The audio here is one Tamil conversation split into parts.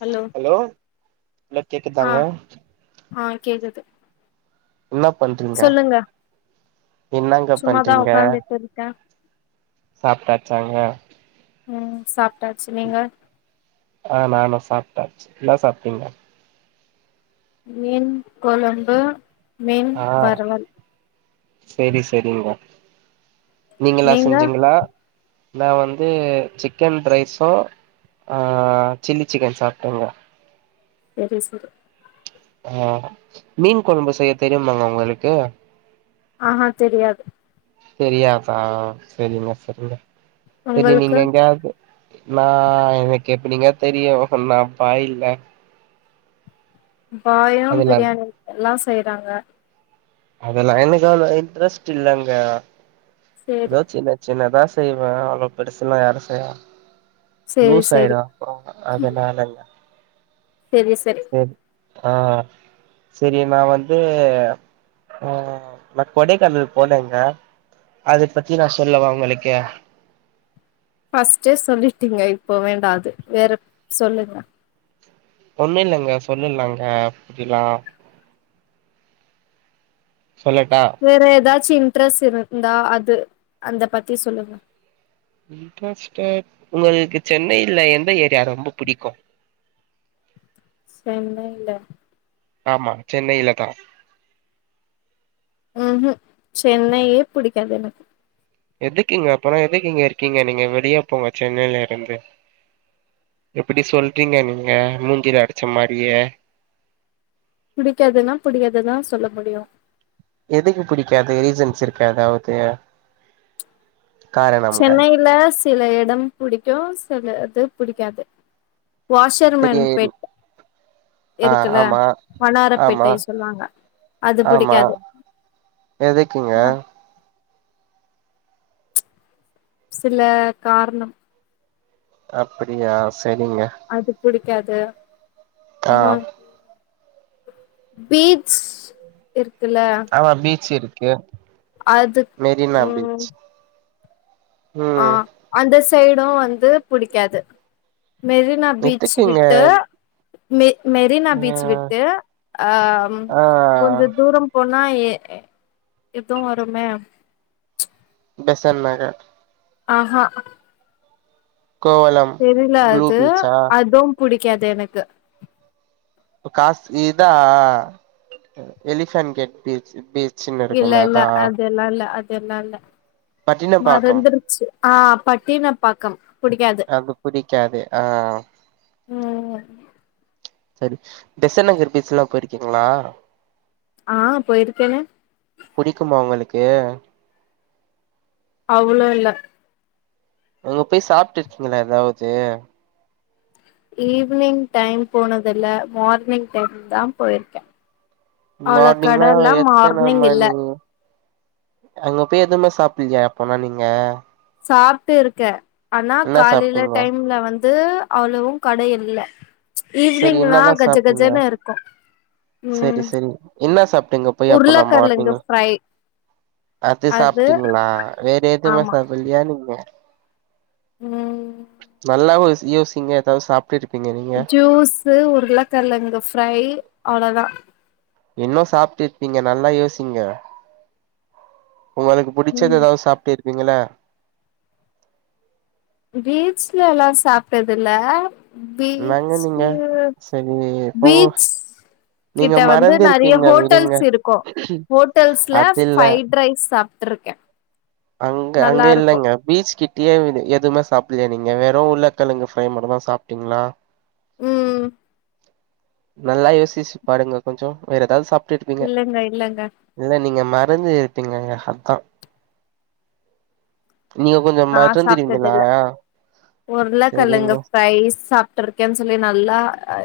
ஹலோ ஹலோ ஆ கேக்குதாங்க ஆ கேக்குது இன்னா பண்றீங்க சொல்லுங்க என்னாங்க சும்மாதா பண்றீங்க உக்காந்துட்டு இருக்கே சாப்டாச்சாங்க ம் சாப்டாச்சு நீங்க ஆ நானு சாப்ட்டாச்சு என்னா சாப்டீங்க மீன் கொழம்பு மீன் ஆ வறுவல் செரி செரிங்கோ நீங்களா நீங்க செஞ்சீங்களா நா வந்து சிக்கன் ரைஸு ஆ சில்லி சிக்கன் சாப்டங்க சேரி சேரி ஆ மீன் கொழம்பு செய்ய தெரியுமாங்க உங்களுக்கு ஆஹா தெரியாது தெரியாசா செரிங்க செரிங்க செரி நீங்க உங்களுக்கு எங்கயாது நா எனக்கு எப்பிடிங்க தெரியு நா பாய்யில்ல பாயும் அதெல்லா பிரியாணி எல்லா செய்றாங்க அதெல்லாம் எனக்கு அவ இன்டரெஸ் இல்லங்க சேரி ஏதோ ஜின்ன ஜின்னதா செய்வேன் அவ்ளோ பெருசெல்லாம் யாரும் செய்வா சேரி லூஸ் சேரி ஆயிரு ஓ அதனாலங்க செரி செரி சேரி ஆ செரி நா வந்து ம் நா கொடைக்கானல் போனேங்க அத பத்தி நா சொல்லவா ஒங்களுக்கு ஃபஸ்ட்டே சொல்லிட்டீங்க இப்போ வேண்டா அது வேற சொல்லுங்க ஒண்ணு இல்லங்க சொல்ல நாங்க சொல்லட்டா வேற எதாச்சி இன்ட்ரெஸ்ட் இருந்தா அது அந்த பத்தி சொல்லுங்க இன்ட்ரஸ்டட் ஒங்களுக்கு சென்னைல எந்த ஏரியா ரொம்ப புடிக்கு சென்னைல்ல ஆமா சென்னையில தா ம் ம் சென்னையே புடிக்காது எனக்கு எதுக்குங்க அப்பறோ எதுக்குங்க இருக்கீங்க நீங்க வெளிய போங்க சென்னையிலருந்து எப்படி சொல்றீங்க நீங்க மூஞ்சில அடுச்ச மாரியே புடிக்காதுன்னா புடிக்காதுந்தான் சொல்ல முடியும் எதுக்கு புடிக்காது ரீசன்ஸ் இருக்க எதாவ்து சென்னையில சில எடம் புடிக்கும் சில இது புடிக்காது திடீர் வாஷர்மெனிபெட் ஆ இருக்குல்ல ஆமா ஆமா வணாரப்பேட்டை சொல்வாங்க அது ஆமா புடிக்காது எதுக்குங்க ஆ சில காரணம் அப்படியா செரிங்க அது புடிக்காது ஆ இன்னோ பீட்ச் இருக்குல்ல ஆ பீச்ருக்கு அதுக் மெரினா பீச் ஆ ம் அந்த சைடும் வந்து புடிக்காது மெரி னா பீச்சு எதுக்குங்க கிட்ட மெ மெரினா ஆ பீச் விட்டு அம் ஆ கொஞ்சோ தூரம் போனா எ எதுவு வருமே பெசன்ட் நகர் ஆஹா கோவலம் தெரில ப்ளூ அது பீச்சா அதும் புடிக்காது எனக்கு காஸ் இதா எலிஃபென்ட் கேட் பீச் பீ இல்ல இல்ல அதெல்லாம் இல்ல அதெல்லாம் இல்ல பட்டினப்பாக்கம் மறந்துரு ச்சு ஆ பட்டினப்பாக்கம் புடிக்காது அது புடிக்காது ஆ ம் செரி பெசன்ட் நகர் பீச் எல்லா போயிருக்கீங்களா ஆ போயிருக்கேனே புடிக்குமா உங்களுக்கு அவ்ளோ இல்ல அங்க போய் சாப்ட்டிருக்கீங்ளா எதாவ்து ஈவி்னிங் டைம் போனதுல்ல மார்னிங் டைம் தா போயிருக்கே அவ்ளோ மார்னிங்னா கடல்லா எத்தன மார்னிங் இல்ல மணி அங்க பேய் எதுமே சாப்புட்லியா அப்போனா நீங்க சாப்ட்டு இருக்கே ஆனா என்ன காலையில சாப்ட்டீங்க டைம்ல வந்து அவ்ளோவு கட இல்ல சரி ஈவ்னிங்னா என்னதா கஜ சாப்ட்டீங்க கஜன்னு இருக்கு சரி ம் சரி என்ன சாப்ட்டிங்கப் போய் அப்போனா உருளக்கெழங்கு மார்னிங்கு ஃப்ரை அது சாப்ட்டீங்ளா வேற எதுமே ஆமா சாப் பில்லியா நீங்க ம் நல்லா ஓ யோசிங்க எதாவ் சாப்ட்டுருப் ஜூஸ்ஸு உருளக்கெழங்கு ஃப்ரை அவ்ளதா இன்னு சாப்ட்டிருப்பீங்க நல்லா யோசிங்க உங்களுக்கு புடிச்சது ம் எதாவ் சாப்ட்டிருப்பீங்களே பீச்லலா சாப்ட்டதில்ல என்னங்க நீங்க பீச்சு சரி போங்க பீச் நீங்க கிட்ட வந்து நெறைய மறந்துருப்பீங்க விடுங்க ஹோட்டல்ஸ் இருக்கு ஹோட்டல்ஸ்ல அது இல்ல ஃபை ட் ரைஸ் சாப்ட்ருக்கே அங்க அங்க நல்லா இருக்கு இல்லங்க பீச் கிட்டேயே நி எதுமே சாப்புல்லையா நீங்க வெறு உருளகெழங்கு ஃப்ரை மட்டுந்தா சாப்ட்டீங்க்ளா ம் நல்லா யோசிச்சு பாருங்க கொஞ்சொ வேற எதாவ்து சாப்ட்ருப்பீங்க இல்லங்க இல்லங்க இல்ல நீங்க மறந்து இருப்பீங்கங்க அதா நீங்க கொஞ்ச மறந்துருவிங்களா உருளகெழங்கு ஃப்ரை சாப்ட்டுருக்கேன் சொல்லி நல்லா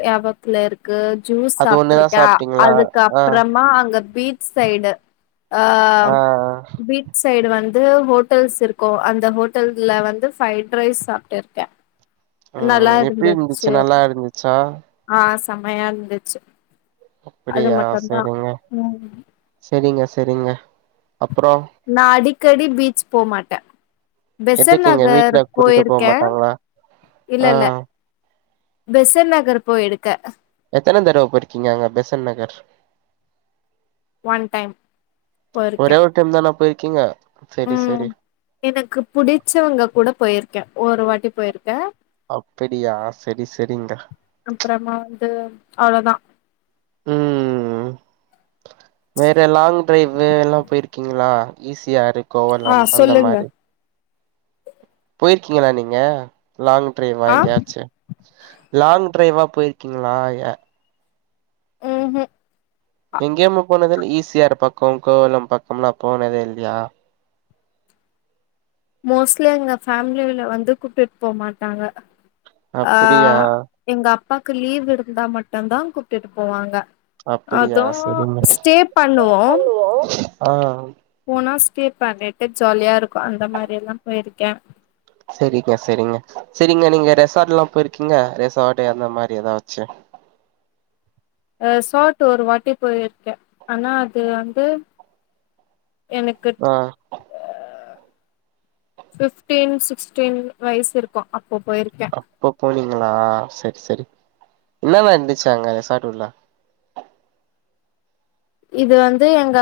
ஞாப த்துலருக்கு ஜூஸ் அது ஒண்ணுதா சாப்ட்ருக்கே சாப்ட்டீங்களா ஆ அதுக்கப்றமா அங்க பீ சைடு ஆ ஆ பீச் சைடு வந்து ஹோட்டல்ஸ் இருக்கு அந் அந்த ஹோட்டல்ல வந்து ஃபைட் ரைஸ் சாப்ட்டுருக்கே நல்லா ம் எப்டி இருந்துச்சு ஊருந்துச்சு நல்லா இருந்துச்சா ஆ செம்மயா இருந்துச்சு அது மட்டுந்தா ம் செரிங்க செரிங்க அப்றோ நா அடிக்கடி பீச் போமாட்டே பெசன்ட் எதுக்குங்க நகர் வீட்ல கூட்டிட்டு போ போயிருக்கே மாட்டாங்களா இல்ல ஆ இல்ல பெசன்ட் நகர் போய் இருக்கே எத்தன தடவ போயிருக்கீங்க அங்க பெசன்ட் நகர் ஒன் டைம் போய் ஒரே இருக்கே ஒரு டைம் தானா போயிருக்கீங்க சரி சரி எனக்கு புடிச்சவங்க கூட போய் இருக்கே ஒரு வாட்டி போய் இருக்கே அப்படியா செரி செரிங்க அப்றமா வந்து அவ்ளதா ம் வேற லாங் டிரைவு எல்லா போய் இருக்கீங்களா ஈ ஸி ஆரு ஆ கோவளம் அந்த சொல்லுங்க மாரி போயிருக்கீங்களா நீங்க லாங் ட்ரைவா ஆ எங்கயாச்சு லாங் ட்ரைவா போயிருக்கீங்களா எ ம் ஹூம் எங்கேயுமா போனதில்ல ஈ சி ஆர் பக்கோ கோவளம் பக்கம்லா போனதே இல்லையா மோஸ்ட்லி எங்க ஃபேமிலியில வந்து கூப்டுட்டு போக மாட்டாங்க ஆ அப்படியா எங்க அப்பாக்கு லீவ் இருந்தா மட்டுந்தா கூப்ட்டுட்டு போவாங்க அப்படியா அது செரிங்க ஸ்டே பண்ணுவோ ஆ போனா ஸ்டே பண்ணிட்டு ஜாலியா இருக்கு அந்த மாரில்லா போயிருக்கே செரிங்க செரிங்க செரிங்க நீங்க ரெசார்ட்ல்லா போயிருக்கீங்க ரெசார்ட் அந்த மாரி எதாச்சு ஆ ரெசாட்டு ஒரு வாட்டி போயிருக்கே ஆனா அது வந்து எனக்கு ஆ ஃபிப்டீன் சிக்ஸ்டீன் வயசு இருக்கு அப்போ போயிருக்கே அப்ப போனீங்களா செரி செரி என்னலா இருந்துச்ச அங்க ரெசாட்டுல்ல இது வந்து எங்க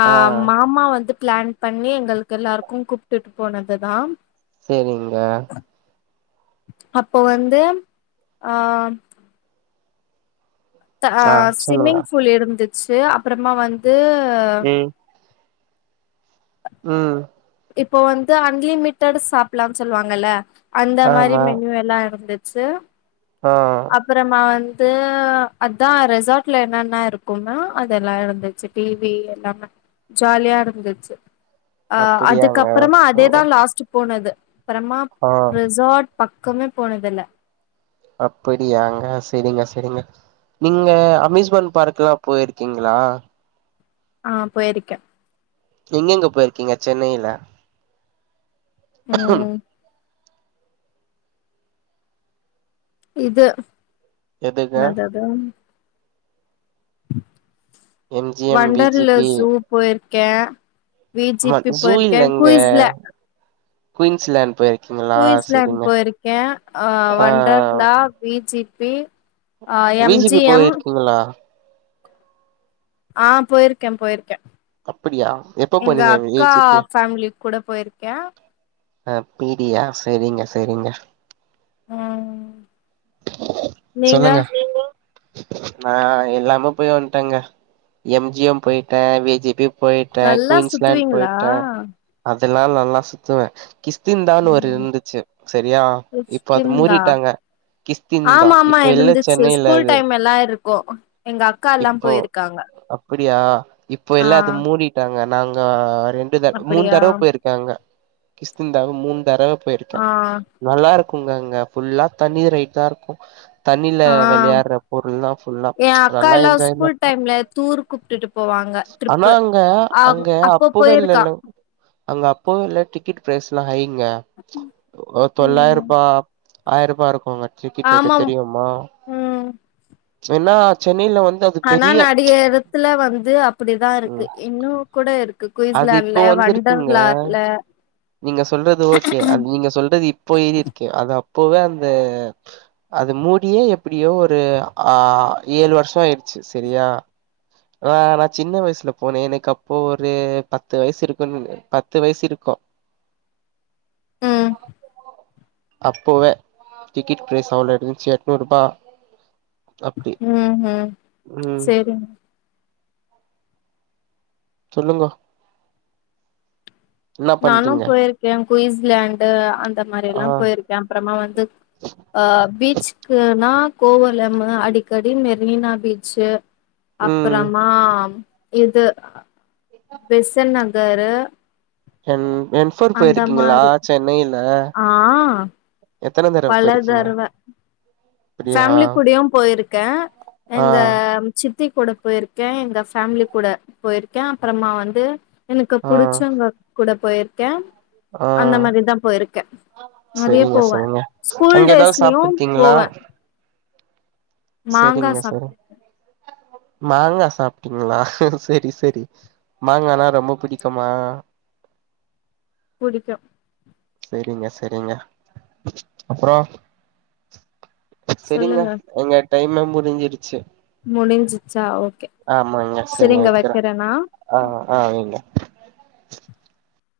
ஆ மாமா வந்து பிளான் பண்ணி எங்களுக்கு எல்லாருக்கு கூப்பிட்டுட்டு போனதுதா சேரிங்க அப்ப வந்து ஆ தா ஆ சொல்லுங்க ஸ்விம்மிங் பூல் இருந்துச்சு அப்றமா வந்து ம் ம் இப்ப வந்து அன்லிமிட்டட் சாப்ட்லான்னு சொல்லுவாங்கல்ல அந்த மாரி ஆமா மென்யூ எல்லா இருந்து ச்சு ஆ அப்புறமா வந்து அதா ரெசார்ட்ல என்னென்ன இருக்குன்னா அதெல்லா இருந்துச்சு டிவி எல்லாமே ஜாலியா இருந்துச்சு ஆ அப்படியாங்க அதுக்கப்புறமா அதேதா செரிங்க லாஸ்ட் போனது அப்றமா ஆ ரெசார்ட் பக்கமே போனதில்ல அப்படியாங்க செரிங்க செரிங்க நீங்க அம்யூஸ்மெண்ட் பார்க் எல்லா போயிருக்கீங்களா ஆ போயிருக்க எங்க எங்க போயிருக்கீங்க சென்னையில ம் இது எதுங்க என்னாது அது M G M P G Wonderla B zoo போயிருக்கே வி ஜி பி ஜூ போயிருக்கே கூயிஸ்ல குயின்ஸ்லேன்ட் போயிரிக் கூயிஸ்லாண்ட் போயிருக்கே ஆ வண்டர்லா வி ஜி பி ஆ V M G P M போயிருக்கீங்களா ஆ போயிருக்கே போயிருக்கே அப்படியா எப்ப எங்க போனீங்க வி அக்கா ஜி பி ஃபேமிலி கூட போயிருக்கே அப்பிடியா சேரிங்க சேரிங்க ம் நீங்க சொல்லுங்க நா எல்லாமே போய் வட்டேங்க எம் ஜி எம் போயிட்டே வி ஜி பி போயிட்டே நல்லா குயின்ஸ்லேண்ட் சுத்துவீங்களா போயிட்டே அதெல்லா நல்லா சுத்துவே கிஸ்கிந்தான்னு ஒரு ன்னு ம் இருந்துச்சு செரியா இப்ப அது சிக்கிம்தா மூடிட்டாங்க கிஸ்திந்தா ஆமா ஆமா இப்ப இல்ல இருந்துச்சு சென்னையில ஸ்கூல் அது டைம் எல்லா இருக்கு எங்க அக்கா எல்லா போயிருக்காங்க அப்பிடியா இப்போ ஆ எல்லா அது மூடிட்டாங்க நாங்க ரெண்டு தட மூணு அப்படியா தடவ போயிருக்கோ காங்க கிஸ்கிந்தாவ மூன் தறவ போய்ருக்க ஆ நல்லா இருக்குங்க அங்க ஃபுல்லா தண்ணி ரைட் தா இருக்கு தண்ணில ஆ வெளையாட்ற பொருள்ல்லா ஃபுல்லா எ அக்கா நல்லா எல்லா என்ஜாய் தா ஸ்கூல் டைம்ல டூர் கூப்ட்டுட்டு போவாங்க ஆனா ட்ரிப்பு அங்க ஆ அங்க அப்போ அப்பவே போயிருக்கா இல்லல்ல அங்க அப்பவே இல்ல டிக்கெட் ப்ரைஸ்ல்லா ஹைங்க ம் தொள்ளாயிருபா ஆயிர வ இருக்குங்க டிக்கெட் ரேட்டு ஆமாம் தெரியுமா ம் ஏன்னா சென்னையில வந்து அது ஆனா பெரிய நடிக எடத்துல வந்து அப்டிதா இருக்கு ம் இன்னு கூட இருக்கு அது இப்போ குயிஸ்லாண்ட்ல வந்துருக்குங்க வண்டர்லார்ல நீங்க சொல்றது ஓகே அ நீங்க சொல்றது இப்போ ஏறிருக்கு அது அப்போவே அந்த அது மூடியே எப்டியோ ஒரு ஆ ஏழு வருஷோ ஆய்ருச்சு சரியா ஆ நா சின்ன வயசுல போனே எனக்கு அப்போ ஒரு பத்து வயசு இருக்கு னு பத்து வயசு இருக்கு ம் அப்போவே டிக்கெட் ப்ரைஸ் அவ்ளோ இருந்துச்சு எட்நூருபா அப்டி ம் ம் ம் சேரிங்க சொல்லுங்கோ என்ன நானு பண்றீங்க போயிருக்கே குயிஸ்லாண்டு அந்த ஆ மாரில்லா போய்ருக்க அப்பறமா வந்து அ பீச்கு னா கோவலமு அடிக்கடி மெரினா பீச்சு ம் அப்பறமா இது பெசன்ட் நகரு என் என்ஃபோர் அந்த போயிருக்கீங்களா மாரி சென்னைல ஆ பல போயிருக்கீங்க தரவ அப்டியா ஃபேமிலி கூடயு போய்ருக்க ஆ எங்க சித்தி கூட போய்ருக்க எங்க ஃபேமிலி கூட போய்ருக்க அப்பறமா வந்து எனக்கு ஆ புடிச்சவங்க கூட போய்ருக்க ஆ அந்த மாரிதா போய்ருக்க நெறைய சரிங்க போவ சரிங்க ஸ்கூல் அங்க ஏதாவது டேஸ்லியு சாப்ட்டுருக்கீங்களா போவ சரிங்க சாப் சரி மாங்கா சாப்ட்டிங்களா சரி சரி சரி மாங்கானா ரொம்ப புடிக்குமா புடிக்கு சரிங்க சரிங்க அப்றோ சரிங்க சொல்லுங்க எங்க டைம்மே முடிஞ்சிருச்சு முடிஞ்சிச்சா ஓகே ஆமாங்க செரி சரிங்க வைக்கிறே வெக்கறண்ணா ஆ அ வைங்க